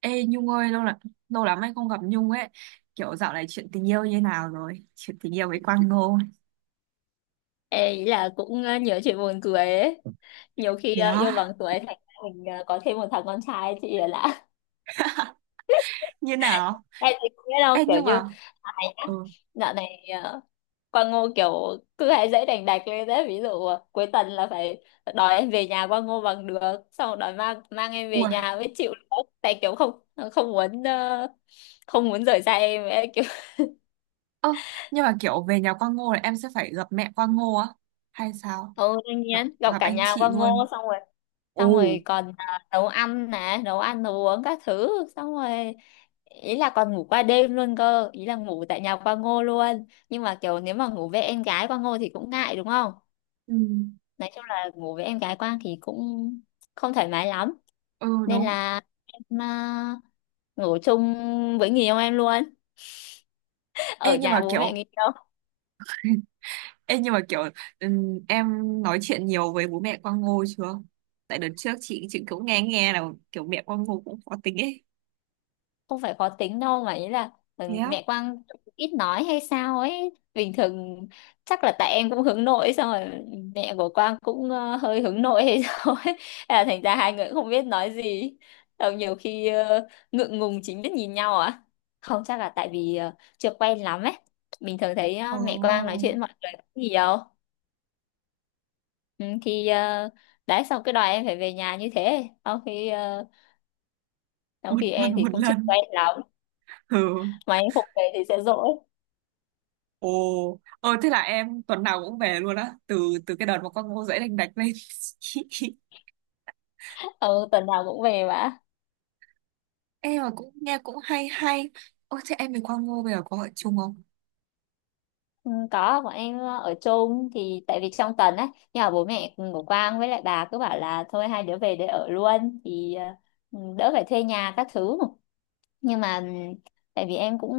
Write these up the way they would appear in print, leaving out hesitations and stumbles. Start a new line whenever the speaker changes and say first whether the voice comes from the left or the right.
right: Ê Nhung ơi, lâu lắm anh không gặp Nhung ấy. Kiểu dạo này chuyện tình yêu như nào rồi? Chuyện tình yêu với Quang Ngô?
left: Ê, ý là cũng nhiều chuyện buồn cười ấy. Nhiều khi
right: Thế
left: yêu
right: á?
left: bằng tuổi thành ra mình có thêm một thằng con trai chị là lạ.
right: Như nào?
left: Em thì không biết đâu,
right: Ê
left: kiểu
right: nhưng
left: như
right: mà,
left: ai nhá.
right: ừ.
left: Dạo này Quang Ngô kiểu cứ hay dễ đành đạch lên đấy, ví dụ cuối tuần là phải đòi em về nhà Quang Ngô bằng được, xong rồi đòi mang mang em về
right: Ủa.
left: nhà mới chịu nữa. Tại kiểu không không muốn không muốn rời xa em ấy. Kiểu
right: Ơ, nhưng mà kiểu về nhà Quang Ngô là em sẽ phải gặp mẹ Quang Ngô á hay sao?
left: ừ, đương
right: gặp
left: nhiên gặp
right: gặp
left: cả
right: anh
left: nhà
right: chị
left: Quang
right: luôn?
left: Ngô, xong rồi
right: Ồ.
left: còn à, nấu ăn nè, nấu ăn nấu uống các thứ, xong rồi ý là còn ngủ qua đêm luôn cơ, ý là ngủ tại nhà qua ngô luôn, nhưng mà kiểu nếu mà ngủ với em gái qua ngô thì cũng ngại đúng không.
right: Ừ,
left: Nói chung là ngủ với em gái Quang thì cũng không thoải mái lắm,
right: ừ
left: nên
right: đúng.
left: là em à, ngủ chung với người yêu em luôn ở
right: Ê nhưng mà
left: nhà bố mẹ
right: kiểu.
left: người yêu.
right: Ê nhưng mà kiểu, em nói chuyện nhiều với bố mẹ Quang Ngô chưa? Tại đợt trước chị cũng nghe nghe là kiểu mẹ Quang Ngô cũng khó tính ấy.
left: Không phải khó tính đâu mà ý là
right: Thế
left: ừ,
right: á?
left: mẹ Quang ít nói hay sao ấy bình thường. Chắc là tại em cũng hướng nội ấy, xong rồi mẹ của Quang cũng hơi hướng nội hay sao ấy. Thế là thành ra hai người cũng không biết nói gì, xong nhiều khi ngượng ngùng chính biết nhìn nhau à, không chắc là tại vì chưa quen lắm ấy. Mình thường thấy
right: Ồ.
left: mẹ Quang nói chuyện với mọi người cũng nhiều. Ừ, thì đấy, xong cái đòi em phải về nhà như thế, trong khi trong
right: Một
left: khi
right: tuần
left: em thì
right: một
left: cũng chưa
right: lần?
left: quen lắm,
right: Ừ.
left: mà em không về thì sẽ dỗi.
right: Ồ. Ồ, thế là em tuần nào cũng về luôn á, từ từ cái đợt mà con Ngô dễ đành đạch lên?
left: Ừ, tuần nào cũng về mà.
right: Em mà cũng nghe cũng hay hay. Ôi, thế em với con Ngô bây giờ có ở chung không?
left: Ừ, có bọn em ở chung thì tại vì trong tuần á, nhà bố mẹ của Quang với lại bà cứ bảo là thôi hai đứa về để ở luôn thì ừ, đỡ phải thuê nhà các thứ, nhưng mà ừ, tại vì em cũng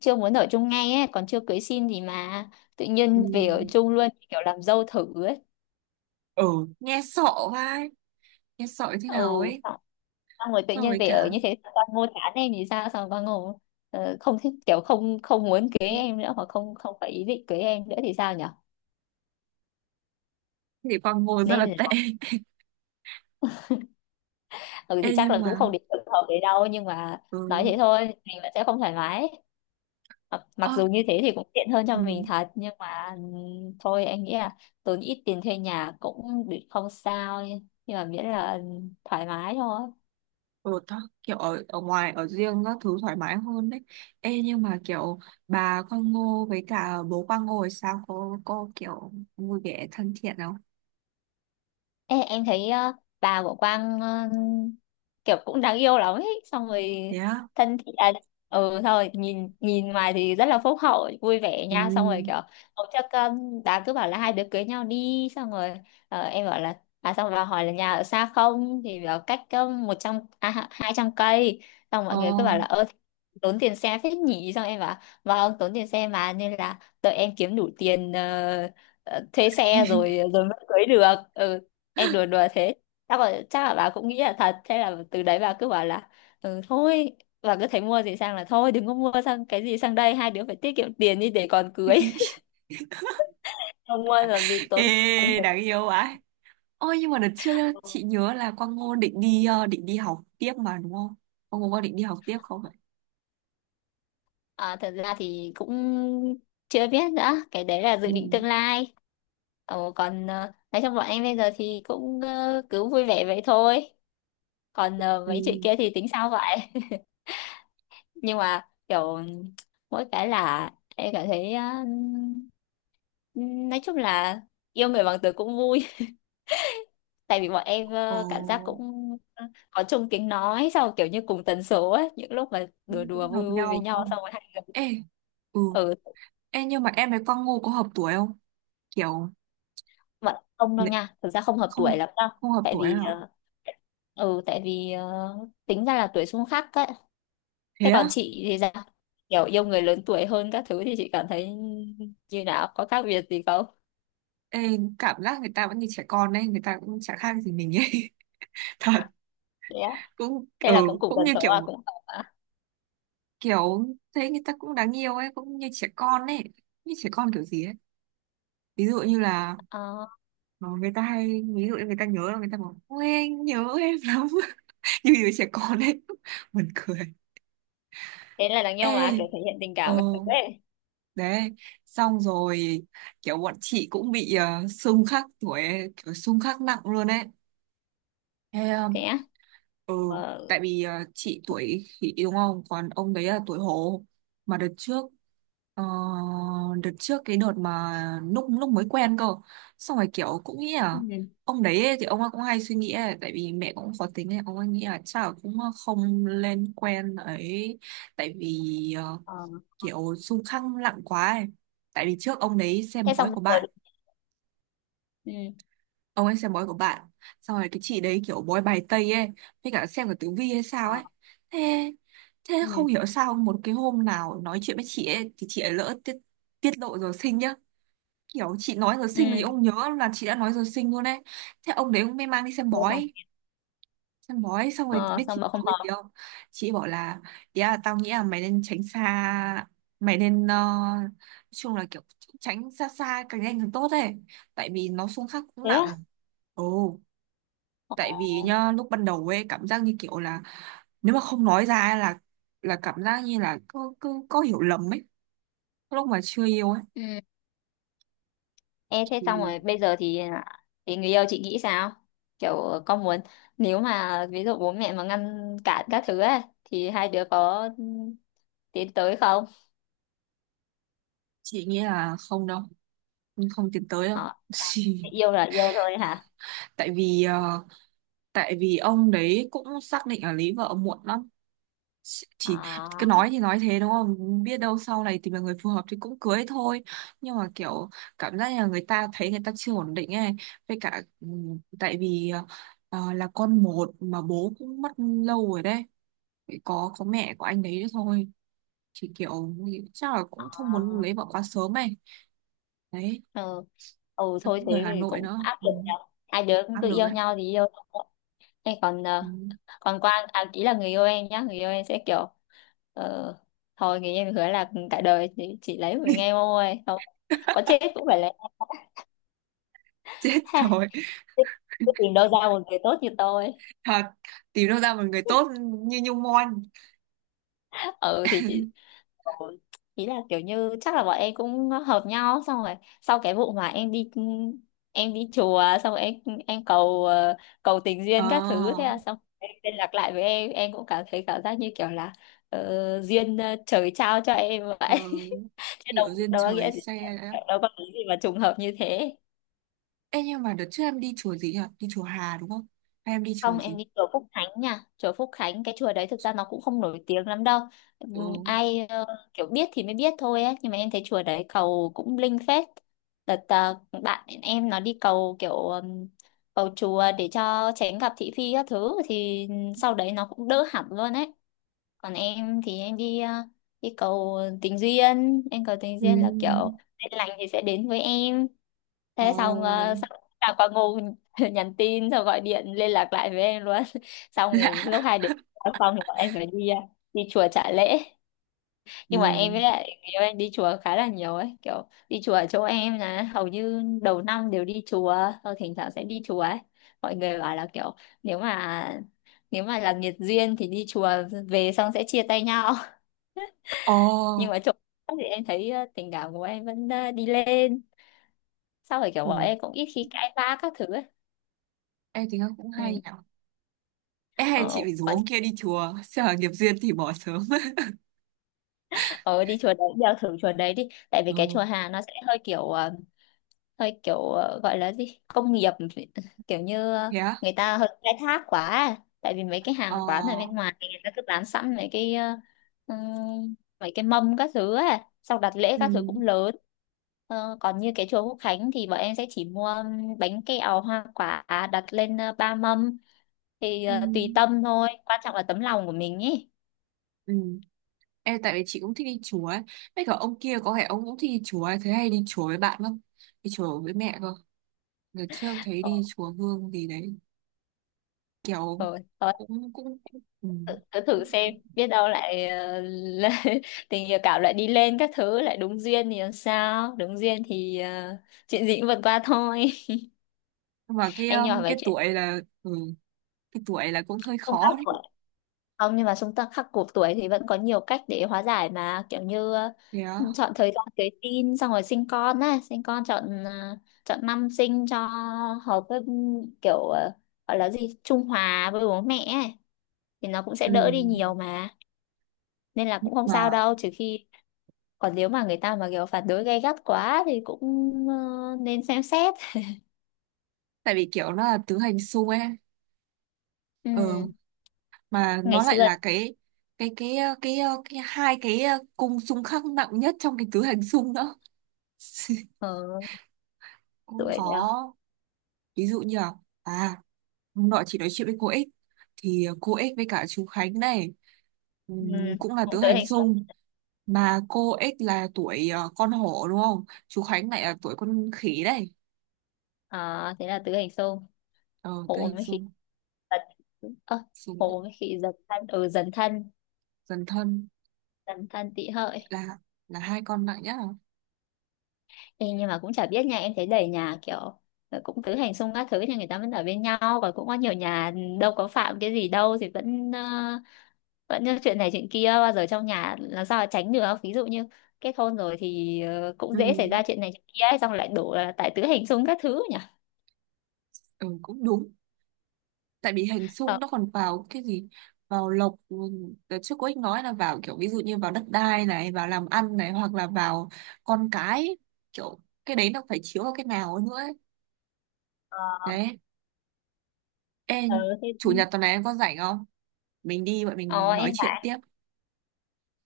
left: chưa muốn ở chung ngay ấy, còn chưa cưới xin gì mà tự
right: Ừ.
left: nhiên về ở chung luôn, kiểu làm dâu thử ấy.
right: Ừ. Nghe sợ. Vai, nghe sợ như thế nào
left: Ừ,
right: ấy.
left: xong xong rồi tự
right: So
left: nhiên
right: với
left: về ở
right: cả
left: như thế, con mua chán em thì sao, xong con ngủ không thích, kiểu không không muốn cưới em nữa, hoặc không không phải ý định cưới em nữa thì sao nhở.
right: thì con Ngô rất là
left: Nên
right: tệ.
left: ừ thì
right: Ê,
left: chắc
right: nhưng
left: là cũng
right: mà,
left: không đến được hợp đấy đâu, nhưng mà nói thế
right: ừ.
left: thôi, mình vẫn sẽ không thoải mái. mặc mặc
right: Ơ,
left: dù như thế thì cũng tiện hơn cho
right: ừ.
left: mình thật, nhưng mà thôi anh nghĩ là tốn ít tiền thuê nhà cũng bị không sao, nhưng mà miễn là thoải mái thôi.
right: Ừ, kiểu ở ngoài ở riêng các thứ thoải mái hơn đấy. Ê nhưng mà kiểu bà Quang Ngô với cả bố Quang Ngô thì sao? Cô kiểu vui vẻ thân thiện không?
left: Ê, em thấy bà của Quang kiểu cũng đáng yêu lắm ấy, xong rồi
right: Thế á?
left: thân thiện à, ừ thôi nhìn nhìn ngoài thì rất là phúc hậu vui vẻ
right: Ừ.
left: nha, xong rồi kiểu hôm trước đã cứ bảo là hai đứa cưới nhau đi, xong rồi em bảo là à, xong rồi hỏi là nhà ở xa không thì bảo cách 100 à, 200 cây. Xong
right: Ờ.
left: mọi người cứ bảo là ơ, tốn tiền xe phết nhỉ, xong em bảo vâng tốn tiền xe, mà nên là đợi em kiếm đủ tiền thuê xe rồi rồi mới cưới được, ừ em đùa đùa thế. Chắc là bà cũng nghĩ là thật. Thế là từ đấy bà cứ bảo là ừ, thôi, bà cứ thấy mua gì sang là thôi đừng có mua sang, cái gì sang đây hai đứa phải tiết kiệm tiền đi để còn cưới. Không mua làm gì
right: Ê,
left: tốn tiền.
right: đáng yêu ấy. Ôi nhưng mà đợt trước á, chị nhớ là Quang Ngô định đi học tiếp mà đúng không? Quang Ngô có định đi học tiếp không ạ?
left: À, thật ra thì cũng chưa biết nữa, cái đấy là
right: Ừ.
left: dự định tương lai. Ồ, còn nói chung bọn em bây giờ thì cũng cứ vui vẻ vậy thôi. Còn
right: Ừ.
left: mấy chuyện kia thì tính sao vậy. Nhưng mà kiểu mỗi cái là em cảm thấy á, nói chung là yêu người bằng từ cũng vui. Tại vì bọn em cảm giác
right: Ồ,
left: cũng có chung tiếng nói, sau kiểu như cùng tần số ấy, những lúc mà đùa
right: cũng
left: đùa
right: cũng
left: vui
right: hợp
left: vui với
right: nhau đúng
left: nhau,
right: không?
left: xong rồi hai người
right: Ê. Ừ.
left: ừ.
right: Ê nhưng mà em với Quang Ngô có hợp tuổi không? Kiểu
left: Bọn không đâu nha, thực ra không hợp tuổi
right: không,
left: lắm đâu.
right: không hợp
left: Tại
right: tuổi hả?
left: vì ừ tại vì ờ, tính ra là tuổi xung khắc ấy. Thế
right: Thế
left: còn
right: á?
left: chị thì sao, kiểu yêu người lớn tuổi hơn các thứ thì chị cảm thấy như nào, có khác biệt gì không.
right: Ê, cảm giác người ta vẫn như trẻ con đấy, người ta cũng chả khác gì mình ấy. Thật. Cũng
left: Thế
right: ừ.
left: là cũng cùng
right: Cũng
left: tần
right: như
left: số à,
right: kiểu,
left: cũng hợp à.
right: kiểu thấy người ta cũng đáng yêu ấy, cũng như trẻ con ấy. Như trẻ con kiểu gì ấy? Ví dụ như là,
left: Ờ,
right: ờ, người ta hay, ví dụ như người ta nhớ là người ta bảo ôi anh nhớ em lắm. Như đứa trẻ con ấy. Buồn cười.
left: thế là đáng nhau mà
right: Ê.
left: kiểu thể hiện tình
right: Ờ.
left: cảm các thứ ấy.
right: Đấy. Xong rồi kiểu bọn chị cũng bị xung khắc tuổi ấy, kiểu xung khắc nặng luôn ấy. Thế
left: Thế á.
right: ừ, tại
left: Ờ.
right: vì chị tuổi khỉ đúng không? Còn ông đấy là tuổi hổ. Mà ờ, đợt trước cái đợt mà lúc lúc mới quen cơ. Xong rồi kiểu cũng nghĩ là
left: Ừ.
right: ông đấy ấy, thì ông ấy cũng hay suy nghĩ ấy, tại vì mẹ cũng khó tính ấy, ông ấy nghĩ là chắc là cũng không lên quen ấy. Tại vì
left: Ờ.
right: kiểu xung khăng lặng quá ấy. Tại vì trước ông đấy
left: Thế
right: xem bói
left: xong
right: của
left: rồi
right: bạn,
left: ừ.
right: ông ấy xem bói của bạn, xong rồi cái chị đấy kiểu bói bài tây ấy với cả xem cả tử vi hay sao
left: Ờ.
right: ấy. Thế thế
left: Ừ.
right: không hiểu sao một cái hôm nào nói chuyện với chị ấy thì chị ấy lỡ tiết tiết lộ giờ sinh nhá, kiểu chị nói giờ sinh mà chị
left: Ừ.
right: không nhớ là chị đã nói giờ sinh luôn ấy. Thế ông đấy ông mới mang đi xem
left: Thế xong
right: bói, xem bói xong rồi
left: ờ,
right: biết chị
left: xong mà
right: bảo
left: không
right: cái gì
left: hợp.
right: không? Chị bảo là, ý là tao nghĩ là mày nên tránh xa, mày nên nói chung là kiểu tránh xa, xa càng nhanh càng tốt ấy, tại vì nó xung khắc cũng
left: Thế
right: nặng.
left: á.
right: Ồ.
left: Ờ.
right: Tại vì nhá lúc ban đầu ấy cảm giác như kiểu là, nếu mà không nói ra ấy là cảm giác như là cứ cứ có hiểu lầm ấy, lúc mà chưa yêu ấy.
left: Ừ. Ê, thế xong
right: Thì
left: rồi bây giờ thì à, thì người yêu chị nghĩ sao, kiểu con muốn, nếu mà ví dụ bố mẹ mà ngăn cản các thứ ấy thì hai đứa có ừ, tiến tới không.
right: chị nghĩ là không đâu, không tiến tới đâu.
left: Ờ. À, yêu là yêu thôi hả.
right: Tại vì tại vì ông đấy cũng xác định là lấy vợ muộn lắm, chỉ, cứ nói thì nói thế đúng không biết đâu sau này tìm được người phù hợp thì cũng cưới thôi. Nhưng mà kiểu, cảm giác là người ta thấy người ta chưa ổn định ấy, với cả ừ, tại vì, ờ, là con một mà bố cũng mất lâu rồi đấy. Chỉ có mẹ của anh đấy thôi, thì kiểu chắc là cũng không muốn
left: Ờ.
right: lấy vợ quá sớm ấy. Đấy.
left: Ừ. Ừ
right: Nó
left: thôi
right: cũng
left: thế
right: người Hà
left: thì
right: Nội
left: cũng
right: nữa,
left: áp
right: ừ.
left: lực nhở, hai đứa cũng
right: Áp
left: tự
right: lực
left: yêu
right: ấy.
left: nhau thì yêu thôi. Em còn
right: Ừ.
left: còn Quang à, ý là người yêu em nhá, người yêu em sẽ kiểu ờ, thôi, người yêu em hứa là cả đời chỉ lấy của mình em thôi, không có chết cũng phải lấy.
right: Chết
left: Ha,
right: rồi.
left: thế- thế tìm đâu ra một người tốt như tôi.
right: Thật, tìm đâu ra một người tốt như Nhung Mon.
left: Ừ thì chị. Ừ. Ý là kiểu như chắc là bọn em cũng hợp nhau, xong rồi sau cái vụ mà em đi, em đi chùa, xong rồi em cầu cầu tình
right: Ờ.
left: duyên các thứ, thế là xong em liên lạc lại với em cũng cảm thấy cảm giác như kiểu là duyên trời trao cho em
right: Ờ,
left: vậy. Chứ đâu,
right: kiểu duyên
left: đâu có nghĩa
right: trời
left: gì,
right: xe đấy. Á.
left: đâu có cái gì mà trùng hợp như thế.
right: Ê nhưng mà đợt trước em đi chùa gì nhỉ? Đi chùa Hà đúng không? Hay em đi chùa
left: Không, em
right: gì?
left: đi chùa Phúc Khánh nha. Chùa Phúc Khánh, cái chùa đấy thực ra nó cũng không nổi tiếng lắm đâu.
right: Ừ.
left: Ai kiểu biết thì mới biết thôi ấy. Nhưng mà em thấy chùa đấy cầu cũng linh phết. Đợt bạn em nó đi cầu kiểu cầu chùa để cho tránh gặp thị phi các thứ. Thì sau đấy nó cũng đỡ hẳn luôn ấy. Còn em thì em đi đi cầu tình duyên. Em cầu tình
right: Ừ.
left: duyên là kiểu duyên lành thì sẽ đến với em,
right: Ồ.
left: thế xong xong là quả ngu nhắn tin xong gọi điện liên lạc lại với em luôn. Xong thì lúc
right: Lạ.
left: hai đứa ở phòng thì bọn em phải đi đi chùa trả lễ.
right: Ừ.
left: Nhưng mà em với lại người yêu em đi chùa khá là nhiều ấy, kiểu đi chùa ở chỗ em là hầu như đầu năm đều đi chùa, rồi thỉnh thoảng sẽ đi chùa ấy. Mọi người bảo là kiểu nếu mà là nghiệt duyên thì đi chùa về xong sẽ chia tay nhau.
right: Ồ.
left: Nhưng mà chỗ thì em thấy tình cảm của em vẫn đi lên, sau rồi kiểu
right: Ừ.
left: bọn em cũng ít khi cãi vã các thứ ấy.
right: Ê, tính cũng hay
left: Ừ.
right: nhỉ. Ê, hay chị phải rủ
left: Ờ,
right: ông
left: đi-
right: kia đi chùa. Sợ nghiệp duyên thì bỏ sớm.
left: ờ đi chùa đấy, đeo thử chùa đấy đi. Tại vì cái chùa
right: Ừ.
left: Hà nó sẽ hơi kiểu hơi kiểu gọi là gì? Công nghiệp, kiểu như
right: Thế á?
left: người ta hơi khai thác quá. À. Tại vì mấy cái
right: Ờ.
left: hàng quán ở bên ngoài thì người ta cứ bán sẵn mấy cái mấy cái mâm các thứ á, xong đặt lễ
right: Ừ.
left: các thứ cũng lớn. Ờ, còn như cái chùa Quốc Khánh thì bọn em sẽ chỉ mua bánh kẹo hoa quả đặt lên 3 mâm, thì
right: Ừ.
left: tùy tâm thôi, quan trọng là tấm lòng của mình ý.
right: Ừ. Ê, tại vì chị cũng thích đi chùa ấy. Mấy cả ông kia có vẻ ông cũng thích đi chùa ấy. Thế hay đi chùa với bạn không? Đi chùa với mẹ cơ. Đợt trước thấy
left: Ờ,
right: đi chùa Hương gì đấy, kiểu
left: ờ, ờ.
right: cũng cũng, cũng ừ.
left: Cứ thử xem, biết đâu lại là- tình yêu cảm lại đi lên các thứ, lại đúng duyên thì làm sao, đúng duyên thì chuyện gì cũng vượt qua thôi.
right: Nhưng mà
left: Anh nhỏ về chuyện
right: cái tuổi là cũng hơi
left: xung
right: khó
left: khắc
right: đấy.
left: tuổi không, nhưng mà xung khắc khắc cuộc tuổi thì vẫn có nhiều cách để hóa giải mà, kiểu như
right: Thế á?
left: chọn thời gian cưới tin, xong rồi sinh con á, sinh con chọn chọn năm sinh cho hợp với kiểu gọi là gì, trung hòa với bố mẹ ấy. Thì nó cũng sẽ
right: Ừ.
left: đỡ đi nhiều mà, nên là
right: Nhưng
left: cũng không
right: mà,
left: sao đâu, trừ khi, còn nếu mà người ta mà kiểu phản đối gay gắt quá thì cũng ờ, nên xem xét.
right: tại vì kiểu nó là tứ hành xung ấy.
left: Ừ.
right: Ừ. Mà
left: Ngày
right: nó lại
left: xưa
right: là cái cái cái hai cái cung xung khắc nặng nhất trong cái tứ hành xung nữa.
left: ờ,
right: Cũng
left: tuổi đó
right: khó. Ví dụ như là, à, hôm nọ chị nói chuyện với cô X, thì cô X với cả chú Khánh này
left: ừ.
right: cũng là tứ
left: Cũng tử
right: hành
left: hình xung.
right: xung. Mà cô X là tuổi con hổ đúng không? Chú Khánh lại là tuổi con khỉ đấy.
left: À, thế là tử hình xung,
right: Ờ, tứ
left: hộ
right: hành
left: mấy khi
right: xung.
left: giật ờ,
right: Xung.
left: hộ mấy khi dần thân, ừ dần thân,
right: Dần thân.
left: dần thân tị hợi.
right: Là, hai con nặng nhất à?
left: Ê, nhưng mà cũng chả biết nha, em thấy đầy nhà kiểu cũng tứ hành xung các thứ thì người ta vẫn ở bên nhau, và cũng có nhiều nhà ừ, đâu có phạm cái gì đâu thì vẫn vẫn như chuyện này chuyện kia, bao giờ trong nhà làm sao mà tránh được, ví dụ như kết hôn rồi thì cũng
right: Ừ.
left: dễ xảy ra chuyện này chuyện kia ấy, xong lại đổ là tại tứ hành xung các thứ nhỉ.
right: Ừ, cũng đúng. Tại vì hình xung
left: Ờ.
right: nó còn vào cái gì? Vào lộc, ừ, đợt trước cô ấy nói là vào kiểu ví dụ như vào đất đai này, vào làm ăn này, hoặc là vào con cái, kiểu cái đấy nó phải chiếu vào cái nào ấy nữa ấy.
left: Ờ.
right: Đấy. Ê,
left: Ờ, thế
right: chủ nhật tuần này em có rảnh không? Mình đi, bọn
left: ờ
right: mình
left: em
right: nói chuyện
left: phải
right: tiếp.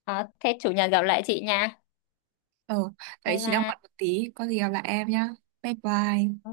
left: ờ, thế chủ nhật gặp lại chị nha,
right: Ờ, đấy
left: bye
right: chị đang
left: bye.
right: bận một tí, có gì gặp lại em nhá. Bye bye.